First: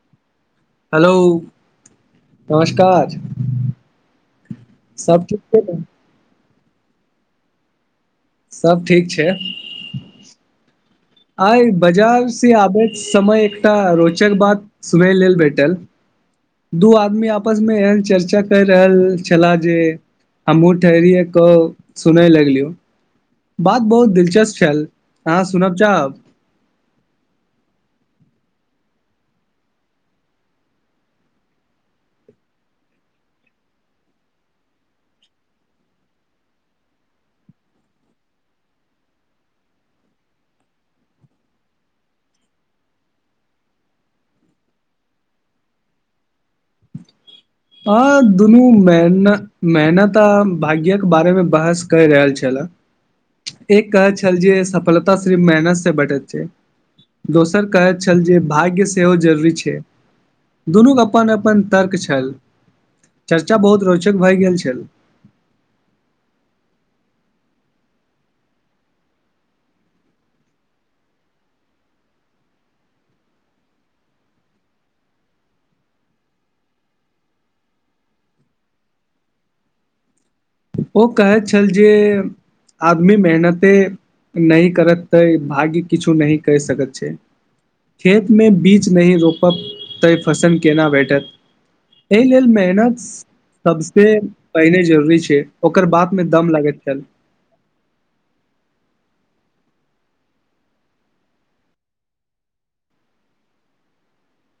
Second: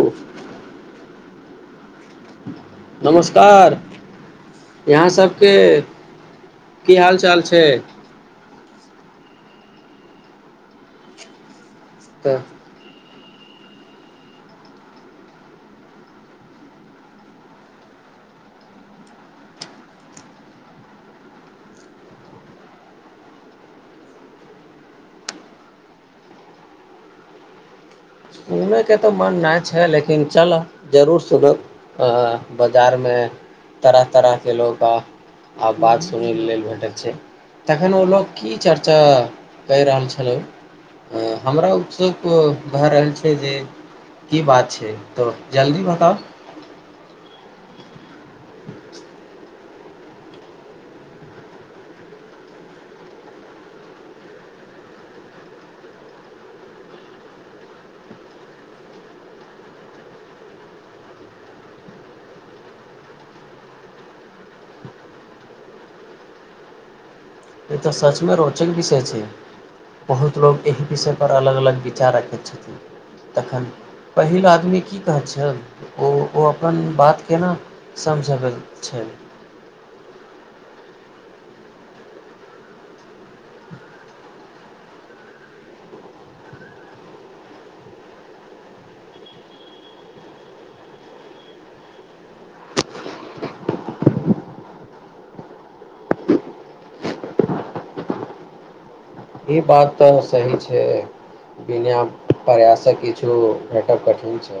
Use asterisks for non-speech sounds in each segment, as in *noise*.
ओ hello नमस्कार नमस्कार यहाँ सब ठीक छै ने सभके की हाल चाल छै सब ठीक छै आ बजार तऽ से आबे समय एकटा रोचक बात सुनय लेल भेटल दू आदमी आपसमे एहन चर्चा करि रहल छलाह जे हमहूँ ठेहरियए कऽ सुनय लगलियौ बात बहुत दिलचस्प छल अहाँ सुनब चाहब सुनैके तऽ मन नहि छै लेकिन चल जरूर सुनब बाजारमे तरह तरहके लोक आब बात सुनै लेल भेटैत छै तखन ओ लोक की चर्चा क रहल छलै हमरा उत्सुक भए रहल जे की बात छै तऽ जल्दी बताउ हँ दुनू मेन मेहनत आ भाग्यके बारेमे बहस कहि रहल छलए एक कहैत छल जे सफलता सिर्फ मेहनतसँ बेटैत छै दोसर कहैत छल जे भाग्य सेहो जरूरी छै दुनूक अपन अपन तर्क छल चर्चा बहुत रोचक भए गेल छल ई तऽ सचमे रोचक विषय छै बहुत लोक एहि विषयपर अलग अलग विचार राखैत छथिन तखन पहिल आदमी की कहैत छै ओ ओ अपन बात केना समझब छै ओ कहैत छल जे आदमी मेहनते नहि करत तै भाग्य किछो नहि कहि सकैत छै खेतमे बीज नहि रोपब तै फसल केना भेटत एहि लेल मेहनत सभसँ पहिने जरूरी छै ओकर बाद मे दम लागैत छल ई बात तऽ सही छै बिना प्रयासक किछो भेटब कठिन छै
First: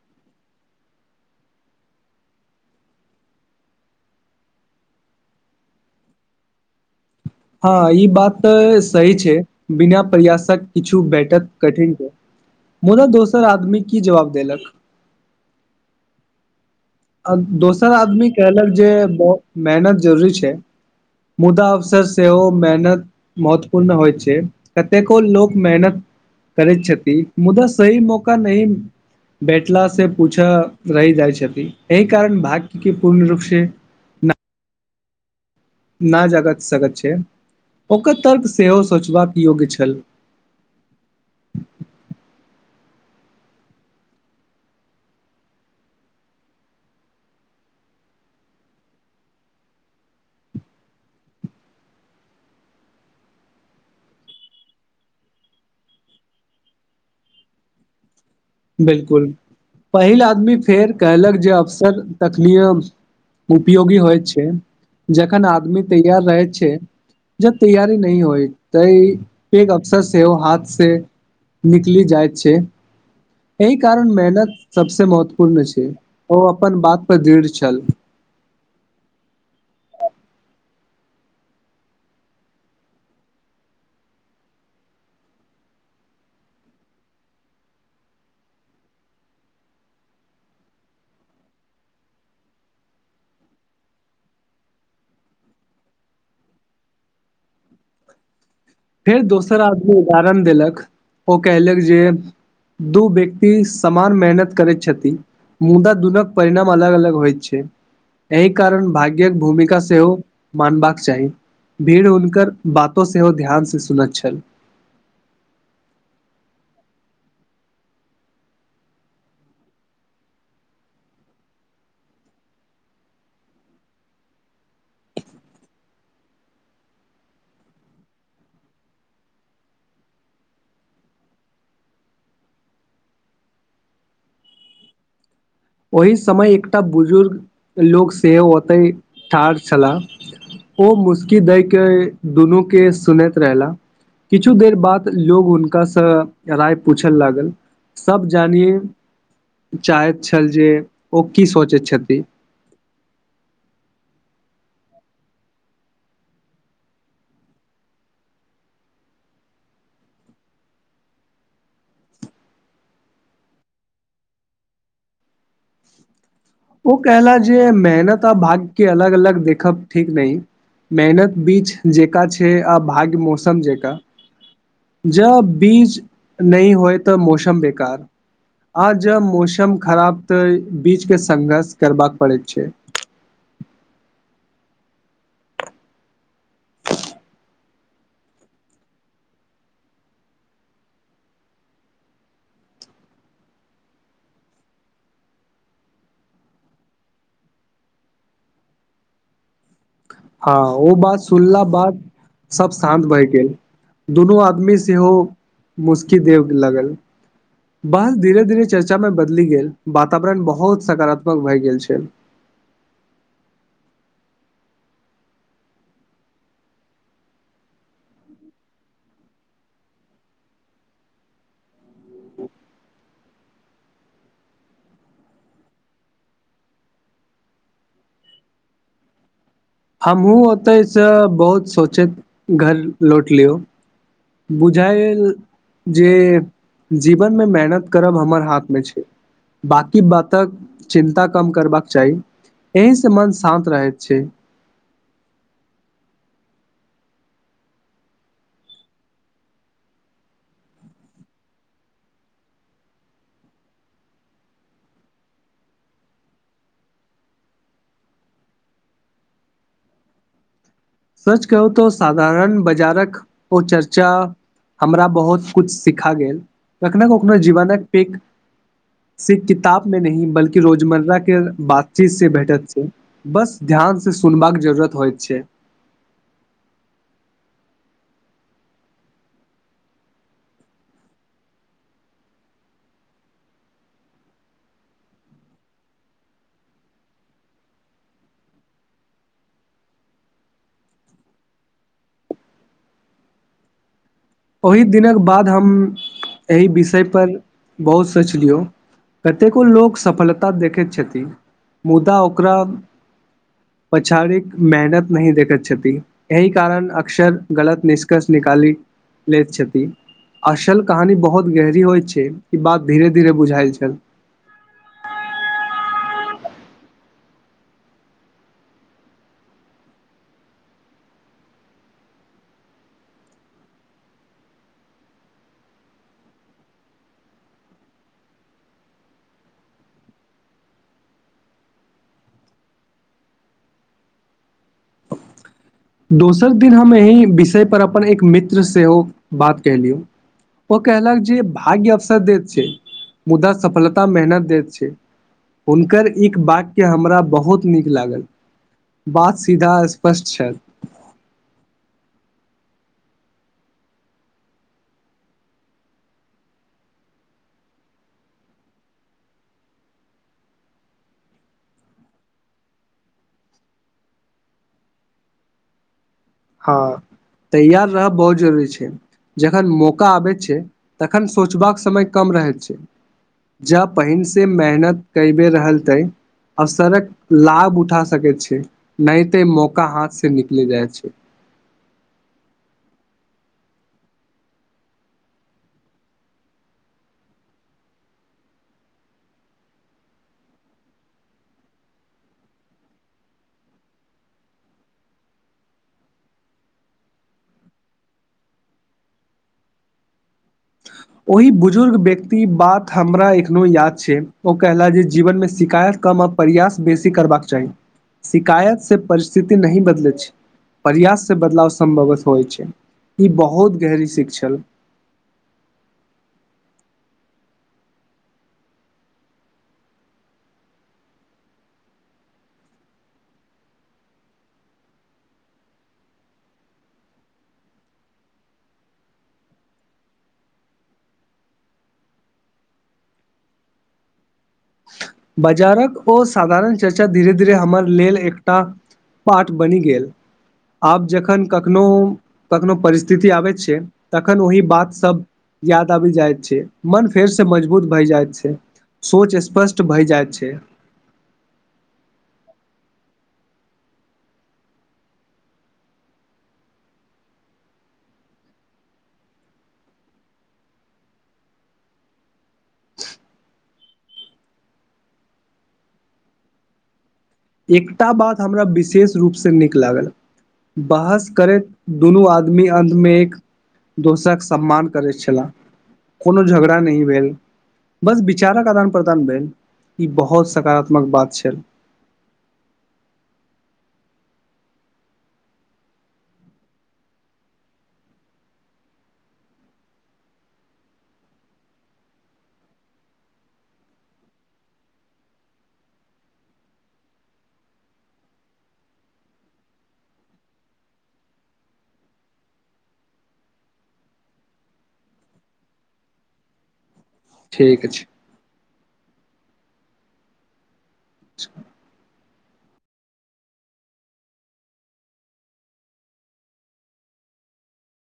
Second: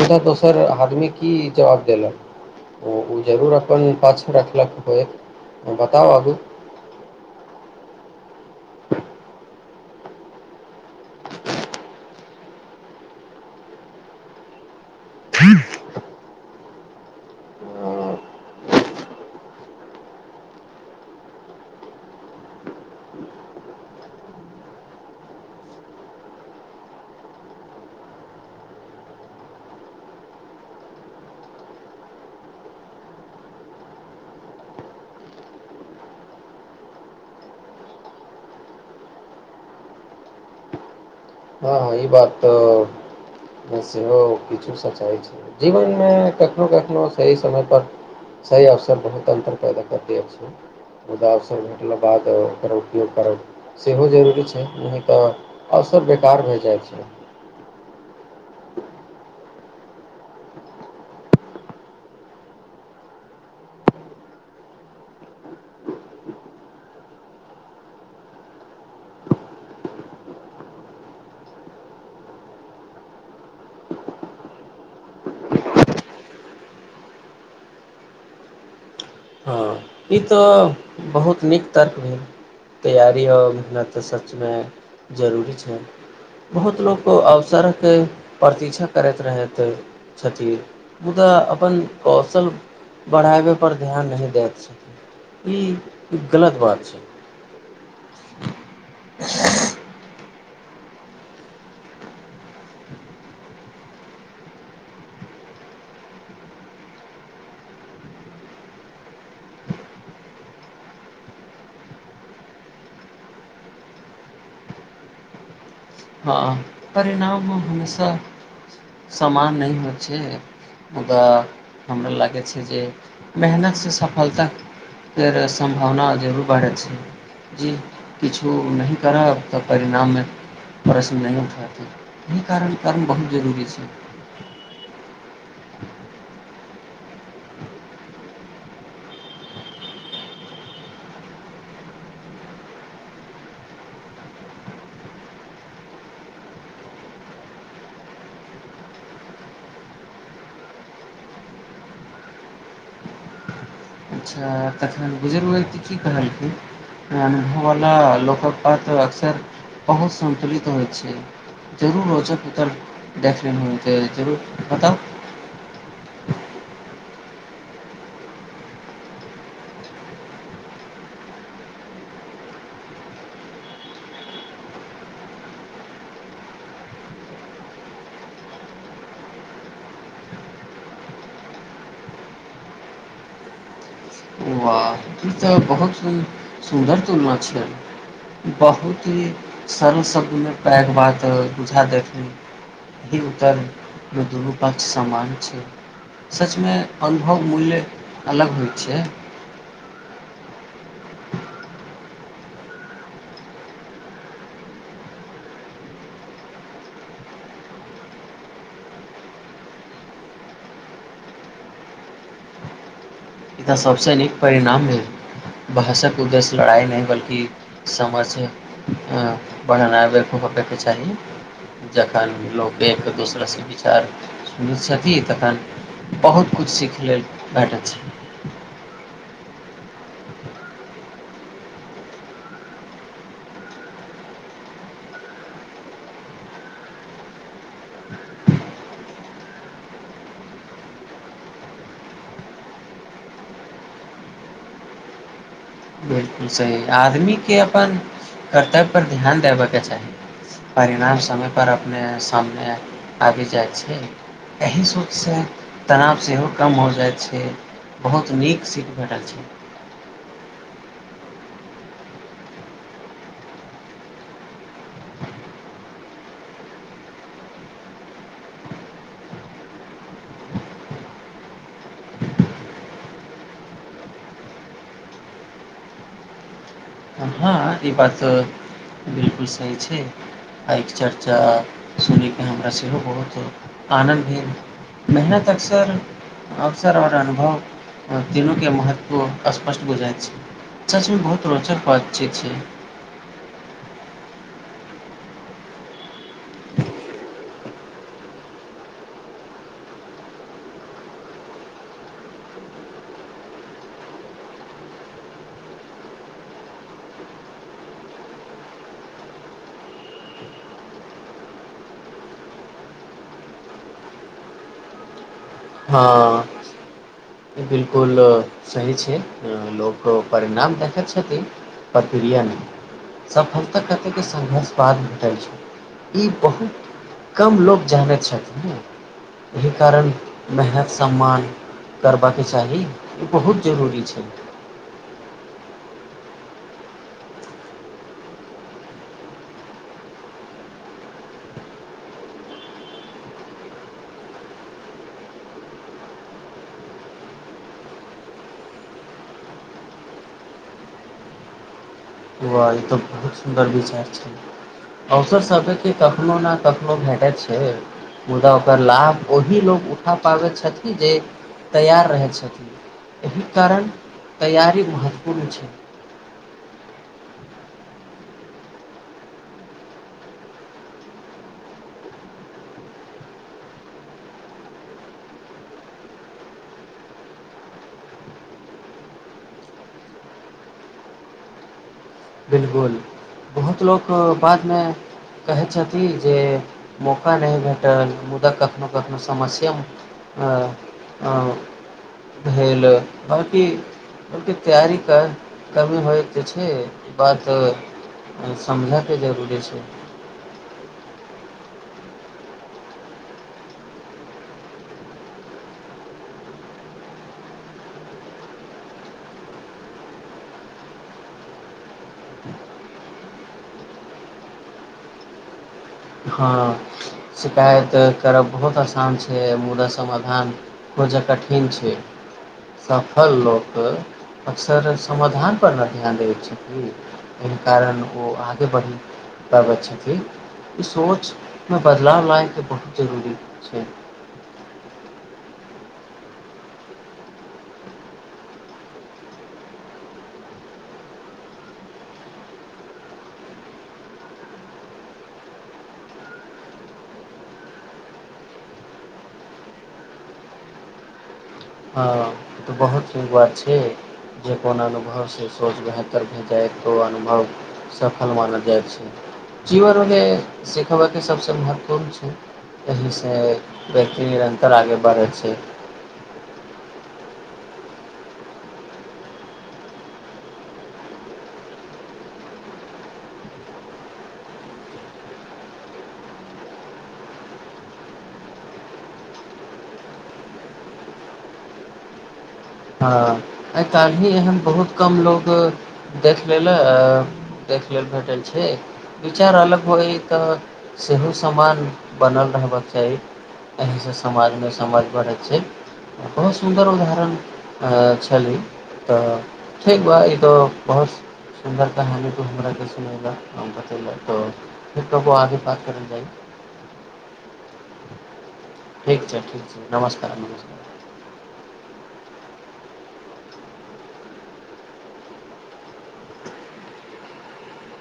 मुदा दोसर आदमी की जवाब देलक ओ जरूर अपन पाछ रखलक होय बताउ आगू ह ई बात तऽ सही छै बिना प्रयासक किछु भेटत कठिन छै मुदा दोसर आदमी की जवाब देलक हँ दोसर आदमी कहलक जे ब मेहनत जरूरी छै मुदा अवसर सेहो मेहनत महत्वपूर्ण होइत छै कतेको लोक मेहनत करैत छथि मुदा सही मौका नही भेठला से पूछऽ रहि जाइ छथि एहि कारण भाग्यके पूर्ण रूपसँ न न जाग सकैत छै ओकर तर्क सेहो सोचबाक योग्य छल हँ ई बात तऽ सेहो किछु सच्चाइ छै जीवनमे कखनो कखनो सही समय पर सही अवसर बहुत अन्तर पैदा करत छै मुदा अवसर भेटला बाद ओकर उपयोग करब सेहो जरूरी छै नहि तऽ अवसर बेकार भए जाय *inaudible* बिलकुल पहिल आदमी फेर कहलक जे अवसर तखल उपयोगी होइत छै जखन आदमी तैयार रहै छै जब तैयारी नहि होय ता एक अवसर सेहो हाथसँ निकलि जाइत छै एहि कारण मेहनत सबसे महत्वपूर्ण छै ओ अपन बात पर दृढ़ छल हँ ई तऽ बहुत नीक तर्क भेल तैयारी आओर मेहनतऽ सचमे जरूरी छै बहुत लोक अवसरके प्रतीक्षा करैत रहैत छथिन मुदा अपन कौशल बढ़ाबैपर ध्यान नहि दैत छथिन ई एक गलत बात छै फेर दोसर आदमी उदारण देलक ओ कहलक जे दू व्यक्ति समान मेहनत करैत छथि मुदा दुूनक परिणाम अलग अलग होयत छै एहि कारण भाग्य्यक भूमिका सेहो मानबाक चाही भीड़ हुनकर बातो सेहो ध्यान सुन छल हँ परिणाममे हमेशा समान नहि होइत छै मुदा हमरा लागै छै जे मेहनतसँ सफलताके सम्भावना जरूर बढ़ै छै जी किछो नहि करब तऽ परिणाममे प्रश्न नहि उठयतै एहि कारण कर्म बहुत जरूरी छै ओहि समय एकटा बुजुर्ग लोको सेहो ओते ठाढ़ छलाह ओ मुस्की दय के दुनू के सुनैत रहला किछु देर बाद लोग हुनकासँ राय पूछय लागल सभ जानिय चाहैत छल ओ की सोचै छथि अच्छा तखन बुजुर्ग त की कहलखिन ओना लोकक पात्र अक्सर बहुत सतुलित होइत छै जरूर रोचक उतर देख ले त जरूर बताउ ओ कहला जे मेहनत आ भाग्य के अलग अलग देखब ठीक नहि मेहनत बीच जेका छै आ भाग्य मौसम जेका जब बीज नहि होय तऽ मौसम बेकार आ जब मौसम खराब तऽ बीज के संघर्ष करबाक पड़ैत छै वाह ई तऽ बहुत ही सुन्दर तुलना छिय बहुत ही सरल शब्दमे पैघ बात बुझा देखली ई उत्तरमे दुनू पक्ष सान छै सचमे अनुभव मूल्य अलग होइ छै हँ ओ बात सुनला बाद सब शान्त भए गेल दुनू आदमी सेहो मुस्की देब लगल बस धीरे धीरे चर्चामे बदली गेल वातावरण बहुत सकारात्मक भए गेल छै ई तऽ सभसँ नीक परिणाम भेल भहषक उद्देश्य लड़ाइ नहि बल्कि समझ बढ़नाब होबयके चाही जखन लोक एकके दोसराससँ विचार सुनैत छथिन तखन बहुत किछु सीख लेल भेटैत छै ह हमहहुँ ओतैसँ बहुत सोचैत घर लौट लियौ बुझाय जे जीवनमे मेहनत करब हमर हाथमे छै बकी बातक चिन्ता कम करबाक चाही एहिसँ मन शान्त रहैत छै सही आदमीके अपन कर्तव्य पर ध्यान देबयके चाही परिणाम समय पर अपने सामने आबि जाइ छै एहि सोचसँ तनाव सेहो कम हो जाइ छै बहुत नीक सीख भेटल छै सर्च कहू तऽ साधारण बाजारक ओ चर्चा हमरा बहुत कुछु सिखा गेल कखनो कखनो जीवनक प सिर् किताब मे न बल्कि रोजमर्राके बातचीत से भेटत छै बस ध्यान से सुनबाक जरूरत होइत छै हँ ई बात बिलकुल सही छै आ चर्चा सुनैके हमरा सेहो बहुत आनन्द भेल मेहनत अवसर अवसर आओर अनुभव तीनूके महत्व स्पष्ट बुझाइत छै सचमे बहुत रोचक बात ठीक छै ओहि दिनक बाद हम एहि विषय पर बहुत सोच लियौ कतेको लोक सफलता देखैत छथिन मुदा ओकरा पछाड़िक मेहनत नहि देखैत छथि एहि कारण अक्सर गलत निष्कर्ष निकाली लैत छथि असल कहानी बहुत गहरी होइत छै ई बात धीरे धीरे बुझायल छल हँ ई बिलकुल सही छै लोक परिणाम देखैत छथिन प्रक्रिया नहि सफलता कतेके संघर्ष बाद भेटल छै ई बहुत कम लोक जानैत छथिन ने एहि कारण मेहनत सम्मान करबाके चाही ई बहुत जरूरी छै दोसर दिन हम एहि विषयपर अपन एक मित्र सेहो बात केलियौ ओ कहलक जे भाग्य अवसर दैत छै मुदा सफलता मेहनत दैत छै हुनकर एक वाक्य हमरा बहुत नीक लागल बात सीधा स्पष्ट छल ओ ई तऽ बहुत सुन्दर विचार छै अवसर सभकेके कखनोहु ने कखनोहु भेटैत छै मुदा ओकर लाभ ओही लोको उठा पाबै छथिन जे तैयार रहै छथिन एहि कारण तैयारी महत्वपूर्ण छै हँ तैयार रहब बहुत जरूरी छै जखन मौका आबैत छै तखन सोचबाक समय कम रहैत छै जब पहिनसँ मेहनत क बेर रहल तै अवसरक लाभ उठा सकैत छै नहि तऽ मौका हाथसँ निकलि जाइत छै बिलकुल बहुत लोक बादमे कहैत छथिन जे मौका नहि भेटल मुदा कखनोहु कखनोहु समस्या भेल बाँकी ब तैयारीके कमी होयके जे छै बात समझयके जरूरी छै ओहि बुजुर्ग व्यक्ति बात हमरा एखनो याद छै ओ कहला जे जीवनमे शिकायत कम आ प्रयास बेसी करबाक चाही शिकायतसँ परिस्थिति नहि बदलैत छै प्रयाससँ बदलाव सम्भवत होइत छै ई बहुत गहरी शिक छल हँ शिकायत करब बहुत आसान छै मुदा समाधान बहुत जे कठिन छै सफल लोक अक्सर समाधानपर नहि ध्यान दबैत छथिन एहि कारण ओ आगे बढ़ि पाबैत छथिन ई सोचमे बदलाव लाबयके बहुत जरूरी छै बाजारक ओ साधारण चर्चा धीरे धीरे हमर लेल एकटा पाठ बनि गेल आब जखन कखनो कखनो परिस्थिति आबैत छै तखन ओहि बात सब याद आबि जाइत छै मन फेरसँ मजबूत भय जाइत छै सोच स्पष्ट भए जाइत छै हँ तऽ बहुत नीक बात छै जे कोन अनुभवसँ सोच बेहतर भे जाय तऽ ओ अनुभव सफल मानल जाइ छै जीवनमे सिखबयके सभसँ महत्वपूर्ण छै एहिसँ व्यक्ति निरन्तर आगे बढ़ै छै एकटा बात हमरा विशेष रूपसँ नीक लागल बहस करैत दुनू आदमी अन्तमे एक दोसरक सम्मान करैत छलह कोनो झगड़ा नहि भेल बस विचारक आदान प्रदान भेल ई बहुत सकारात्मक बात छल हँ आइ काल्हि ही एहन बहुत कम लोको देख लेल देख लेल भेटल छै विचार अलग होइ तऽ सेहो समान बनल रहबाक चाही एहिसँ समाजमे समझ बढ़ैत छै बहुत सुन्दर उदाहरण छाली तऽ ठीक ब ई बहुत सुन्दर कहानी हमरा क सुन तऽ ीक ब आगे बात कर जा ठीके छै ठीक छै ठीक छै नमस्कार अचछा